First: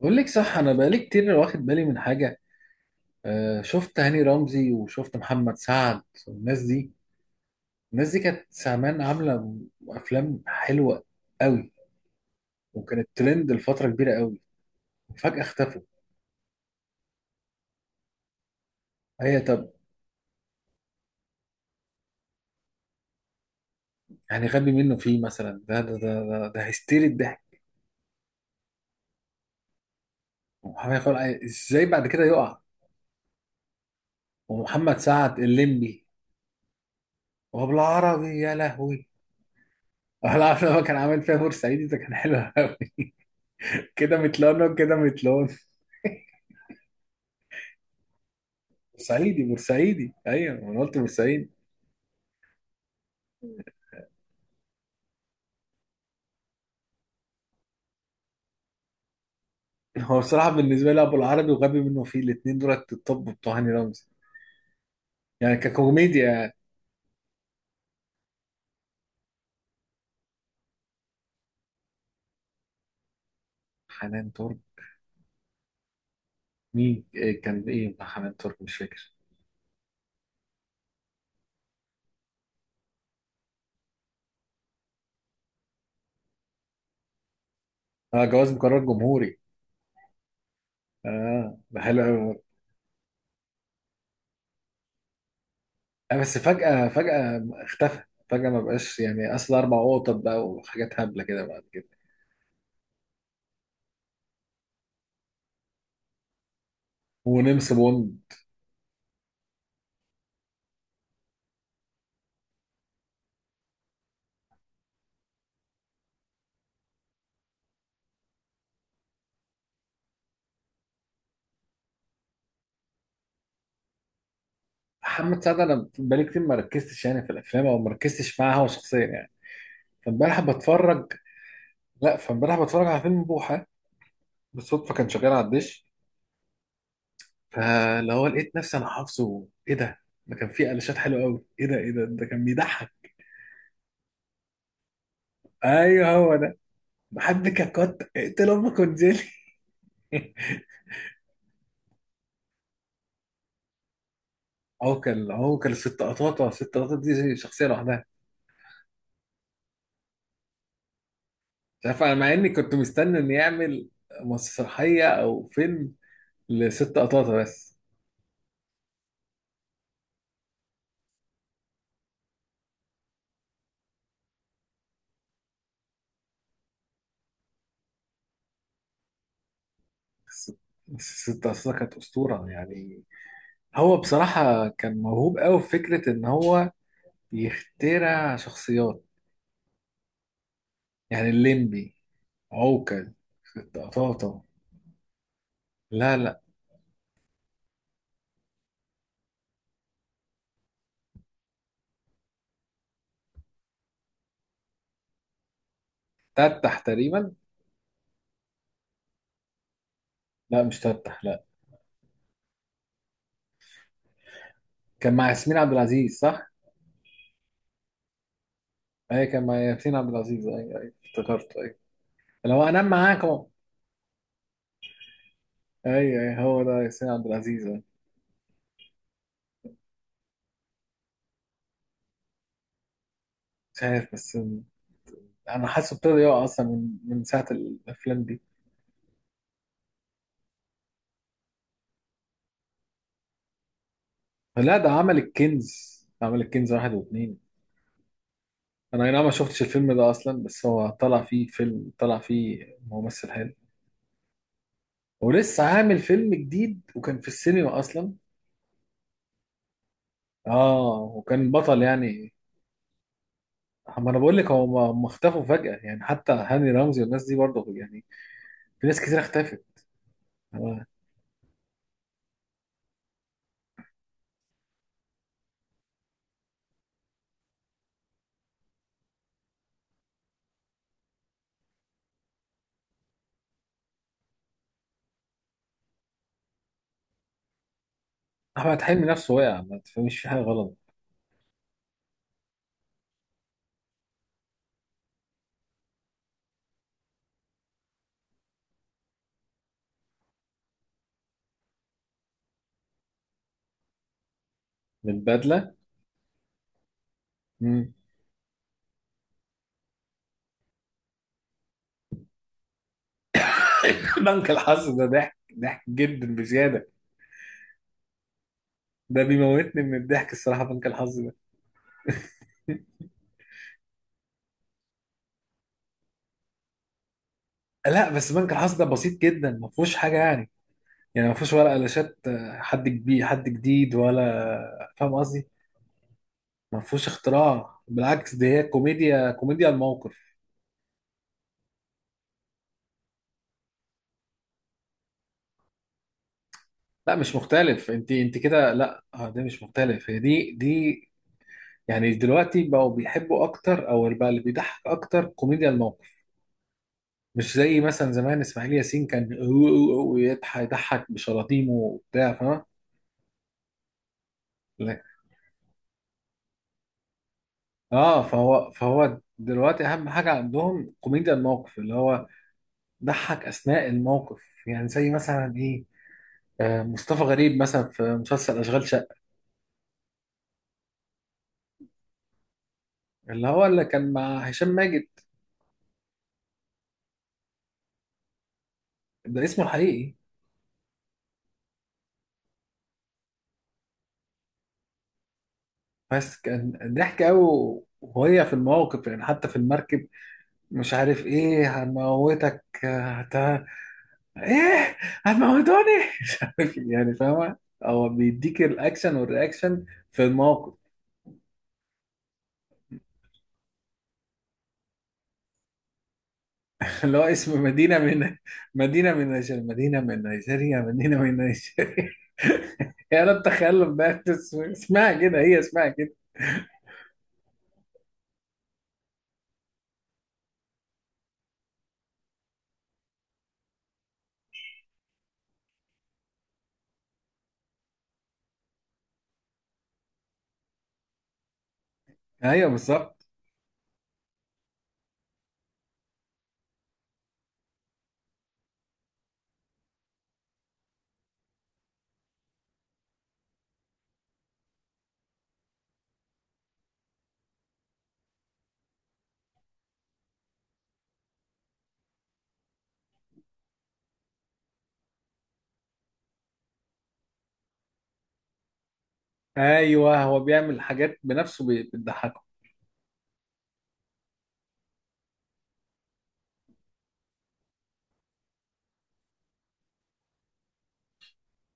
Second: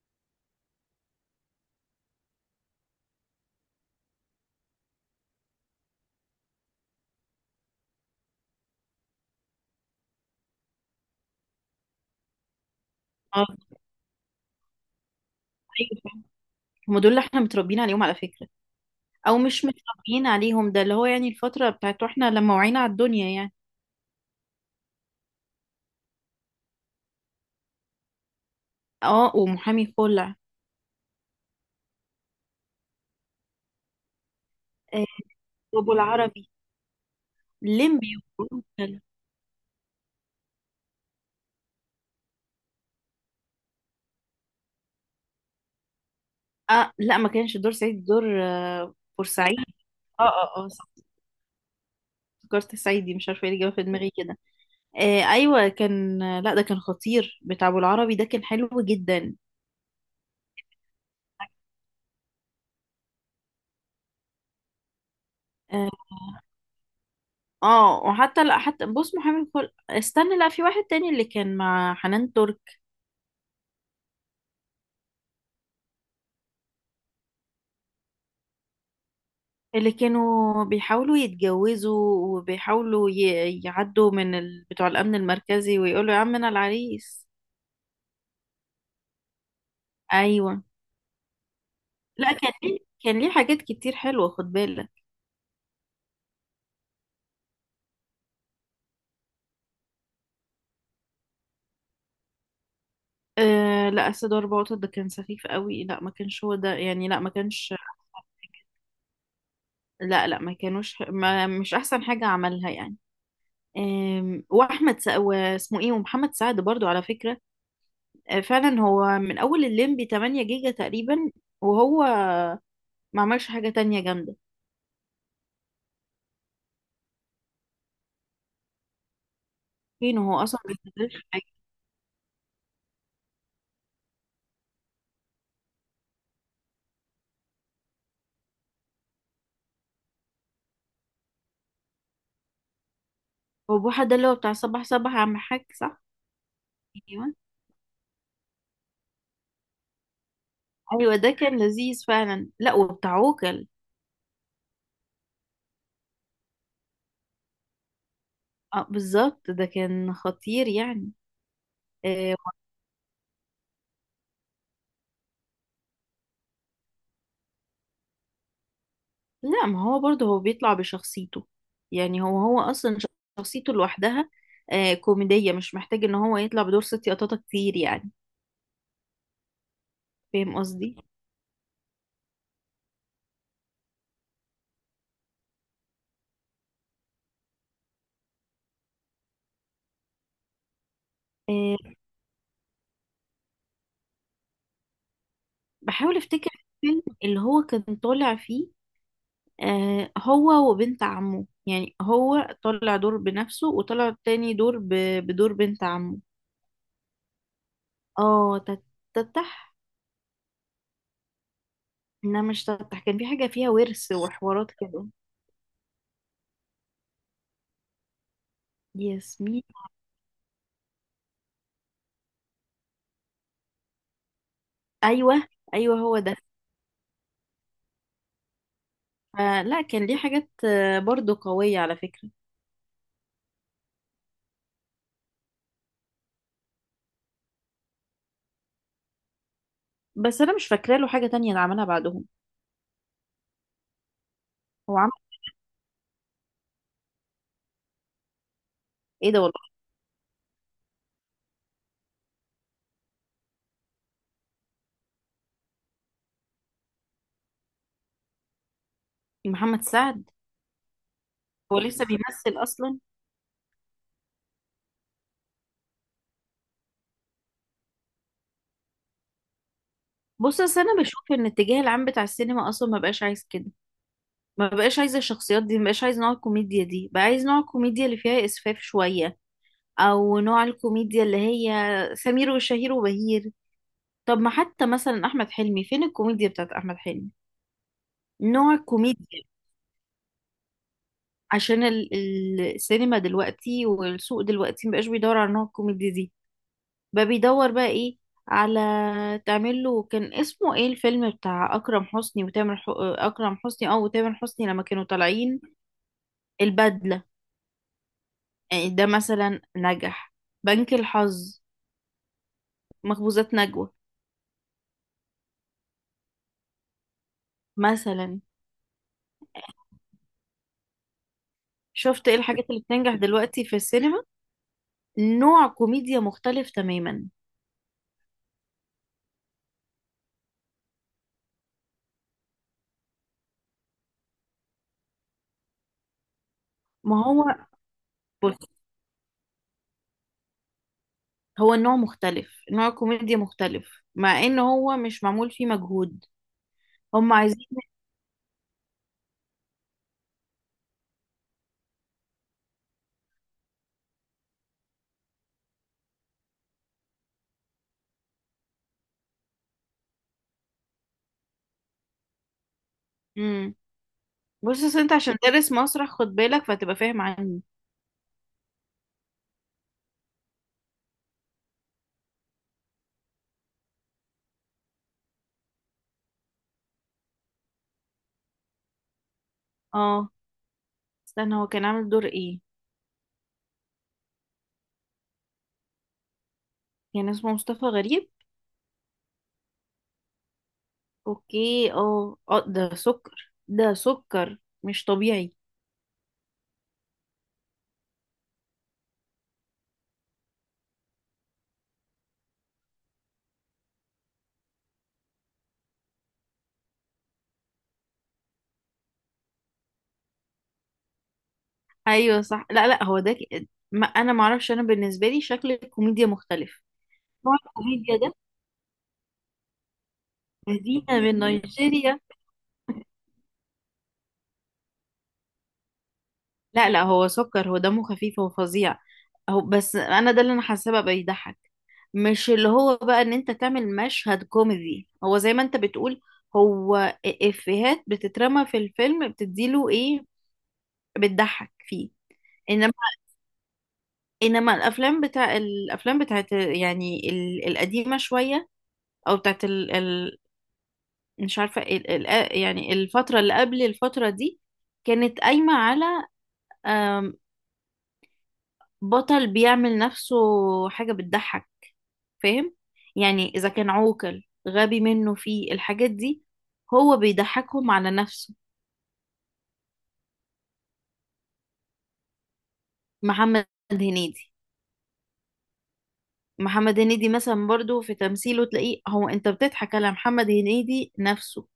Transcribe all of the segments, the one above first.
بقول لك صح، انا بقالي كتير واخد بالي من حاجه. آه، شفت هاني رمزي وشفت محمد سعد والناس دي. الناس دي كانت زمان عامله افلام حلوه قوي، وكانت اه ترند لفتره كبيره قوي. وفجاه اختفوا. ايوه فعلا. هم دول اللي احنا متربيين عليهم على فكرة، او هي مش طب. متربيين عليهم. ده اللي هو الفترة بتاعت واحنا لما وعينا على الدنيا يعني. يعني غبي منه فيه مثلا ده هيستيري الضحك. اه، ومحامي خلع، ومحمد خلق ازاي بعد كده يقع. ومحمد آه، سعد وابو الليمبي. العربي ليمبي وبالعربي يا وبوحة. لهوي. العربي هو كان عامل فيها بورسعيدي، ده كان حلو قوي. كده متلون وكده متلون. اه لا، ما كانش دور سعيد، دور بورسعيدي بورسعيد. بورسعيدي اه ايوه اه اه انا صح، قلت بورسعيدي. افتكرت سعيدي، مش عارفه ايه اللي جه في دماغي كده. ايوه كان، لا ده كان خطير، بتاع ابو العربي ده كان حلو جدا. هو بصراحه بالنسبه لي ابو العربي وغبي منه فيه الاثنين دولت الطب بتوع هاني رمزي، يعني اه ككوميديا. وحتى لا حتى بص، محامي خلع، استنى، لا في واحد تاني اللي كان مع حنان ترك، حنان ترك، مين إيه كان ايه مع حنان ترك، مش فاكر. اللي كانوا بيحاولوا يتجوزوا وبيحاولوا يعدوا من ال... بتوع الأمن المركزي ويقولوا يا عم أنا العريس. اه، جواز مقرر جمهوري. أيوة، اه، ده حلو لا قوي. كان ليه، كان ليه حاجات كتير حلوة خد بالك. آه، بس فجاه اختفى. فجاه ما بقاش يعني، اصل اربع قطط بقى وحاجات هبله كده بعد كده. أه لا، أسد وأربع قطط ده كان سخيف قوي، لا ما كانش هو ده يعني، لا ما ونمس كانش. بون. لا لا، ما كانوش، ما مش أحسن حاجة عملها يعني. واحمد سا... واسمه ايه، ومحمد سعد برضو على فكرة. أه، فعلا هو من اول الليمبي 8 جيجا تقريبا، وهو ما عملش حاجة تانية جامدة. محمد سعد انا بقالي كتير ما ركزتش يعني في الافلام، او ما ركزتش معاه هو شخصيا يعني. فين هو فامبارح اصلا؟ ما بتفرج، بيشتغلش حاجه. لا فامبارح بتفرج على فيلم بوحه بالصدفه، كان شغال على الدش. فاللي هو لقيت نفسي انا حافظه. ايه ده؟ ده كان فيه قلشات حلوه قوي. ايه ده؟ ايه ده؟ ده كان بيضحك. هو بوحة ده اللي هو بتاع صباح صباح يا عم حاج، صح؟ ايوه هو ده. ايوه. بحبك ككت، اقتل امك وانزلي. ايوه ده كان لذيذ فعلا، لا وبتاع عوكل. هو كان الست قطاطه، الست قطاطه دي شخصيه لوحدها. اه بالظبط ده كان خطير يعني. مش عارف، انا مع آه اني كنت مستني ان يعمل مسرحيه او فيلم لست قطاطه بس. لا، ما هو برضه هو بيطلع بشخصيته يعني، هو اصلا شخصيته لوحدها. آه كوميديه، مش محتاج ان هو يطلع بدور ست قطاطه كتير يعني. بس فاهم قصدي؟ الست قطاطه كانت اسطوره يعني. هو بصراحه كان موهوب قوي في فكره ان هو يخترع شخصيات. يعني آه، الليمبي، عوكل، طاطا. لا بحاول لا افتكر الفيلم اللي هو كان طالع فيه. آه، هو وبنت عمه، يعني هو طلع دور بنفسه وطلع تاني دور ب... بدور بنت عمه. تفتح تقريبا. اه تتح. لا مش تفتح، لا. لا مش تتح، كان في حاجة فيها ورث وحوارات كده. كان مع ياسمين عبد العزيز صح؟ اي كان مع ياسمين. ياسمين عبد العزيز، اي اي افتكرته، اي. لو انام معاكم. ايوه، ايوه اي هو اي ده. هو ده، ياسمين عبد العزيز، أي. فلا كان ليه حاجات آه، برضو قوية على فكرة. مش عارف بس. انا حاسه ابتدى يقع اصلا من ساعه الافلام دي. بس انا مش فاكرة له حاجة تانية اللي عملها بعدهم. لا، ده هو عمل عمل الكنز. عمل الكنز واحد واثنين. انا اي نعم ما ايه ده شفتش والله؟ الفيلم ده اصلا، بس هو طلع فيه، فيلم طلع فيه ممثل حلو. ولسه عامل فيلم جديد وكان في السينما اصلا. محمد سعد اه، وكان هو بطل لسه يعني. بيمثل اصلا؟ ما انا بقول لك، هو ما اختفوا فجأة، يعني حتى هاني رمزي والناس دي برضه يعني. في ناس كتير اختفت. بص هو اصل انا بشوف ان الاتجاه العام بتاع السينما اصلا ما بقاش عايز كده. ما بقاش عايزة الشخصيات دي، ما بقاش عايزة نوع الكوميديا دي، بقى عايز نوع الكوميديا اللي فيها إسفاف شوية، أو نوع الكوميديا اللي هي سمير وشهير وبهير. طب ما حتى مثلا أحمد حلمي، فين الكوميديا بتاعت أحمد حلمي، نوع احمد حلمي نفسه الكوميديا، وقع، ما تفهميش في حاجة غلط. عشان السينما دلوقتي والسوق دلوقتي مبقاش بيدور على نوع الكوميديا دي. بقى بيدور بقى إيه؟ على تعمل له، كان اسمه ايه الفيلم بتاع أكرم حسني وتامر ح... أكرم حسني أو تامر حسني لما كانوا من طالعين، بدلة. البدلة. مم. يعني ده مثلا نجح، بنك الحظ، مخبوزات نجوى بنك الحظ ده ضحك، ضحك جدا بزيادة. مثلا. ده بيموتني من الضحك الصراحة بنك الحظ ده. شفت ايه الحاجات اللي بتنجح دلوقتي في السينما؟ نوع كوميديا مختلف تماما. لا بس بنك الحظ ده بسيط جدا، ما فيهوش حاجة يعني. يعني ما فيهوش ولا قلاشات، حد كبير حد جديد ولا، فاهم قصدي؟ ما فيهوش ما هو اختراع، بالعكس دي بص، هي كوميديا، كوميديا الموقف. هو النوع مختلف، نوع كوميديا مختلف، مع ان هو مش معمول فيه مجهود. لا هم مش عايزين. مختلف، انت انت كده لا، اه ده مش مختلف، هي دي دي. يعني دلوقتي بقوا بيحبوا اكتر، او بقى اللي بيضحك اكتر كوميديا الموقف. مش زي مثلا زمان اسماعيل ياسين كان ويضحك بشلاطيمه وبتاع، فاهم. امم، بص أصل لا. انت عشان دارس مسرح خد بالك، فتبقى فاهم عني. اه فهو دلوقتي اهم حاجه عندهم كوميديا الموقف، اللي هو ضحك اثناء الموقف. يعني زي مثلا ايه، مصطفى غريب مثلا في مسلسل اشغال شقه. اه، استنى، هو كان عامل دور ايه؟ اللي هو اللي كان مع هشام ماجد. كان اسمه مصطفى غريب. ده اسمه الحقيقي. اوكي اه اه، ده سكر، ده سكر مش طبيعي. بس كان ضحك قوي وهي في المواقف يعني، حتى في المركب. مش عارف ايه، ايه، هتموتوني. مش عارف يعني، فاهمة. هو بيديك الاكشن والرياكشن في الموقف. ايوه صح، لا لا هو ده ما انا ما اعرفش، انا بالنسبه لي شكل الكوميديا مختلف، اللي هو نوع اسم مدينة الكوميديا ده. من، مدينه مدينة من من نيجيريا. نيجيريا. يا رب تخيل بقى، اسمها كده، هي اسمها كده. لا لا، هو سكر، هو دمه خفيف، هو فظيع. هو بس انا ده اللي انا حاسه بقى بيضحك، مش اللي هو بقى ان انت تعمل مشهد كوميدي. هو زي ما انت بتقول، هو افيهات بتترمى في الفيلم، بتديله ايه، بتضحك فيه. ايوه انما بالظبط. انما الافلام بتاع الافلام بتاعت يعني القديمه شويه، او بتاعت مش عارفة إيه، آه، يعني الفترة اللي قبل الفترة دي كانت قايمة على آم، بطل بيعمل نفسه حاجة بتضحك. فاهم يعني؟ إذا كان عوكل غبي منه في الحاجات دي، هو بيضحكهم على نفسه. ايوه هو بيعمل حاجات بنفسه بتضحك. محمد هنيدي، محمد هنيدي مثلا برضو في تمثيله تلاقيه، هو انت بتضحك على محمد هنيدي نفسه.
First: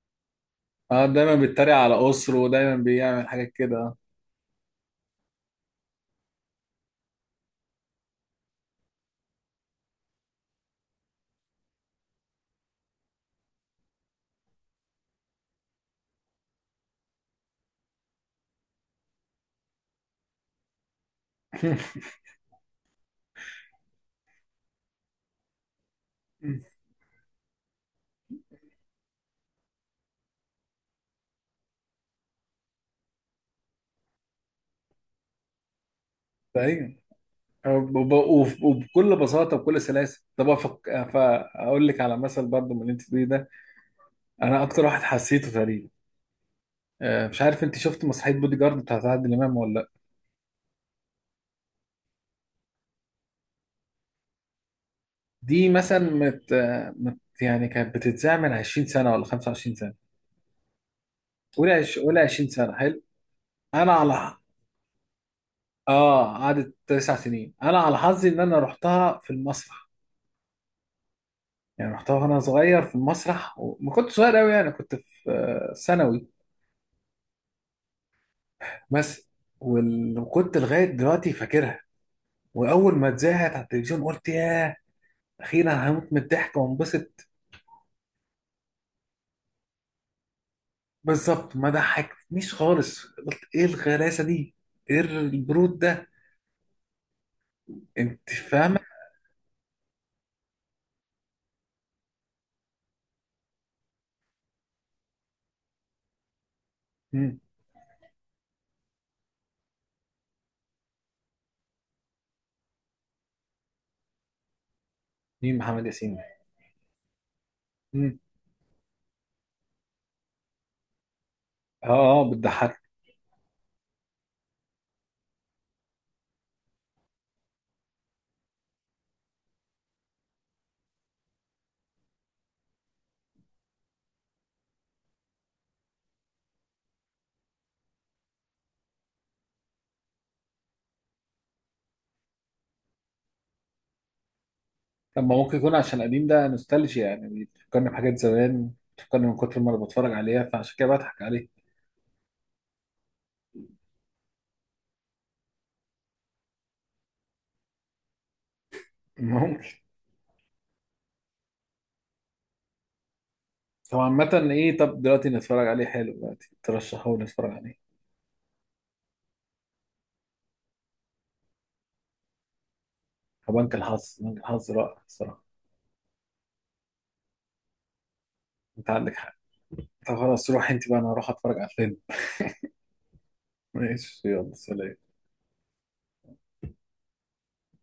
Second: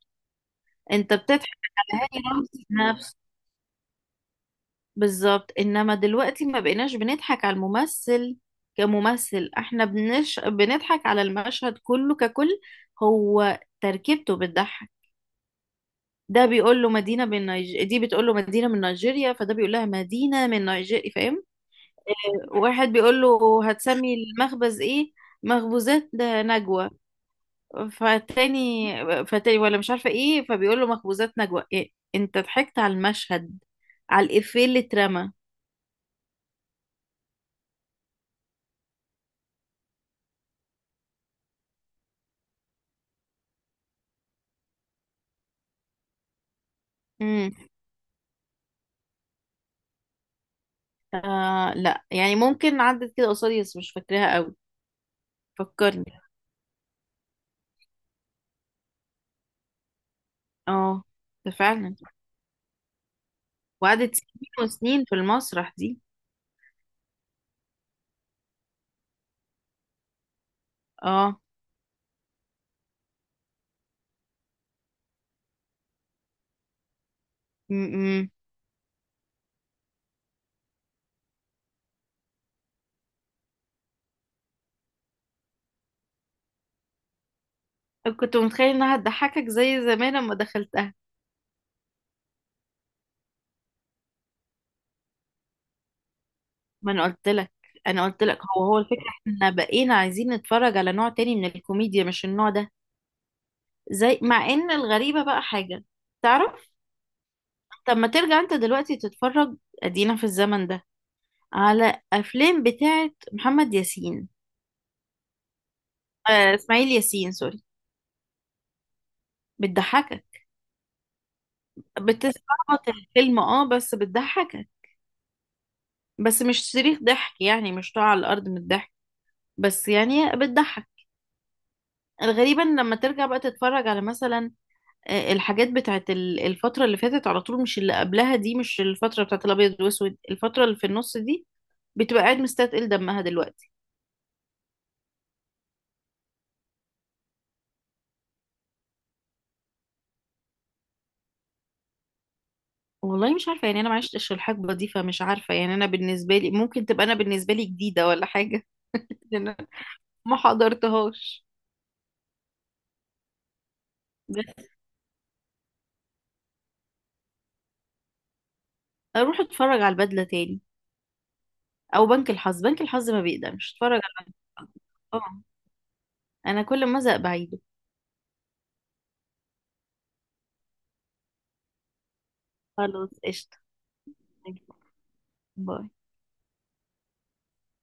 اه انت دايما بتضحك بيتريق على على هاني اسره رمزي ودايما نفسه. بيعمل حاجات كده. بالظبط، انما دلوقتي ما بقيناش بنضحك على الممثل كممثل، احنا بنضحك على المشهد كله ككل. هو تركيبته بتضحك. ده بيقول له مدينة من نيج... دي بتقول له مدينة من نيجيريا، فده بيقول لها مدينة من نيجيريا. فاهم؟ واحد بيقول له هتسمي المخبز ايه، مخبوزات نجوى، فالتاني فالتاني ولا مش عارفة ايه، فبيقول له مخبوزات نجوى إيه؟ انت ضحكت على المشهد، على الإفيه اللي اترمى. ايوه وبكل بساطه وبكل سلاسه. طب فاقول لك على مثل برضه من اللي انت بتقوليه ده، انا اكتر واحد حسيته تقريبا. مش إمم. عارف انت شفت مسرحيه بودي جارد بتاعت عادل امام ولا لا؟ آه لا، يعني ممكن عدت كده قصادي بس مش فاكراها قوي. دي مثلا فكرني. يعني كانت بتتذاع من 20 سنه ولا 25 سنه. اه، ده فعلا. قولي 20 سنه حلو. انا على، وقعدت سنين وسنين في المسرح دي. اه قعدت 9 سنين. انا على حظي ان انا رحتها في المسرح. اه. يعني رحتها وانا صغير في المسرح، وما كنت صغير قوي يعني، كنت في ثانوي م بس. وكنت لغايه دلوقتي فاكرها. واول ما اتذاعت على التلفزيون قلت ياه، اخيرا هموت من الضحك وانبسط. -م. كنت متخيل انها هتضحكك زي زمان لما دخلتها. بالظبط، ما ضحكتنيش خالص. قلت ايه الغلاسه دي، ايه البرود ده. ما انا قلت لك، انا قلت انت لك، هو فاهمه. الفكره احنا بقينا عايزين نتفرج على نوع تاني من الكوميديا، مش النوع ده. زي مع ان الغريبه بقى حاجه، تعرف، مم. طب ما ترجع انت دلوقتي تتفرج، ادينا في الزمن ده، على افلام بتاعت محمد ياسين، مين محمد ياسين ده؟ آه اسماعيل ياسين، سوري. مم. بتضحكك، اه اه بتضحك. بتستعبط الفيلم اه، بس بتضحكك، بس مش صريخ ضحك يعني، مش طالع على الارض من الضحك، بس يعني بتضحك. غريبا لما ترجع بقى تتفرج على مثلا آه، الحاجات بتاعت الفترة اللي فاتت على طول، مش اللي قبلها دي، مش الفترة بتاعت الأبيض والأسود، الفترة اللي في النص دي، بتبقى قاعد مستثقل دمها دلوقتي. طب ما ممكن يكون عشان قديم، ده نوستالجيا يعني، بيفكرني بحاجات زمان، بتفكرني من كتر ما انا بتفرج عليها فعشان كده بضحك عليه. والله مش عارفة يعني، أنا ما عشتش الحقبة دي، فمش عارفة يعني، أنا بالنسبة لي ممكن تبقى، أنا بالنسبة لي جديدة ولا حاجة. لأن أنا ممكن. ما حضرتهاش. هو عامة بس ايه، طب دلوقتي نتفرج عليه، حلو دلوقتي ترشحه لي نتفرج عليه. أروح أتفرج على البدلة تاني، او بنك الحظ. بنك الحظ ما بيقدمش، فبنك اتفرج الحظ، على بنك الحظ رائع اه. الصراحة. انا كل ما ازهق بعيده. انت عندك حق. طب خلاص، روح انت بقى انا هروح اتفرج على الفيلم. خلاص قشطه. ماشي، يلا سلام. باي.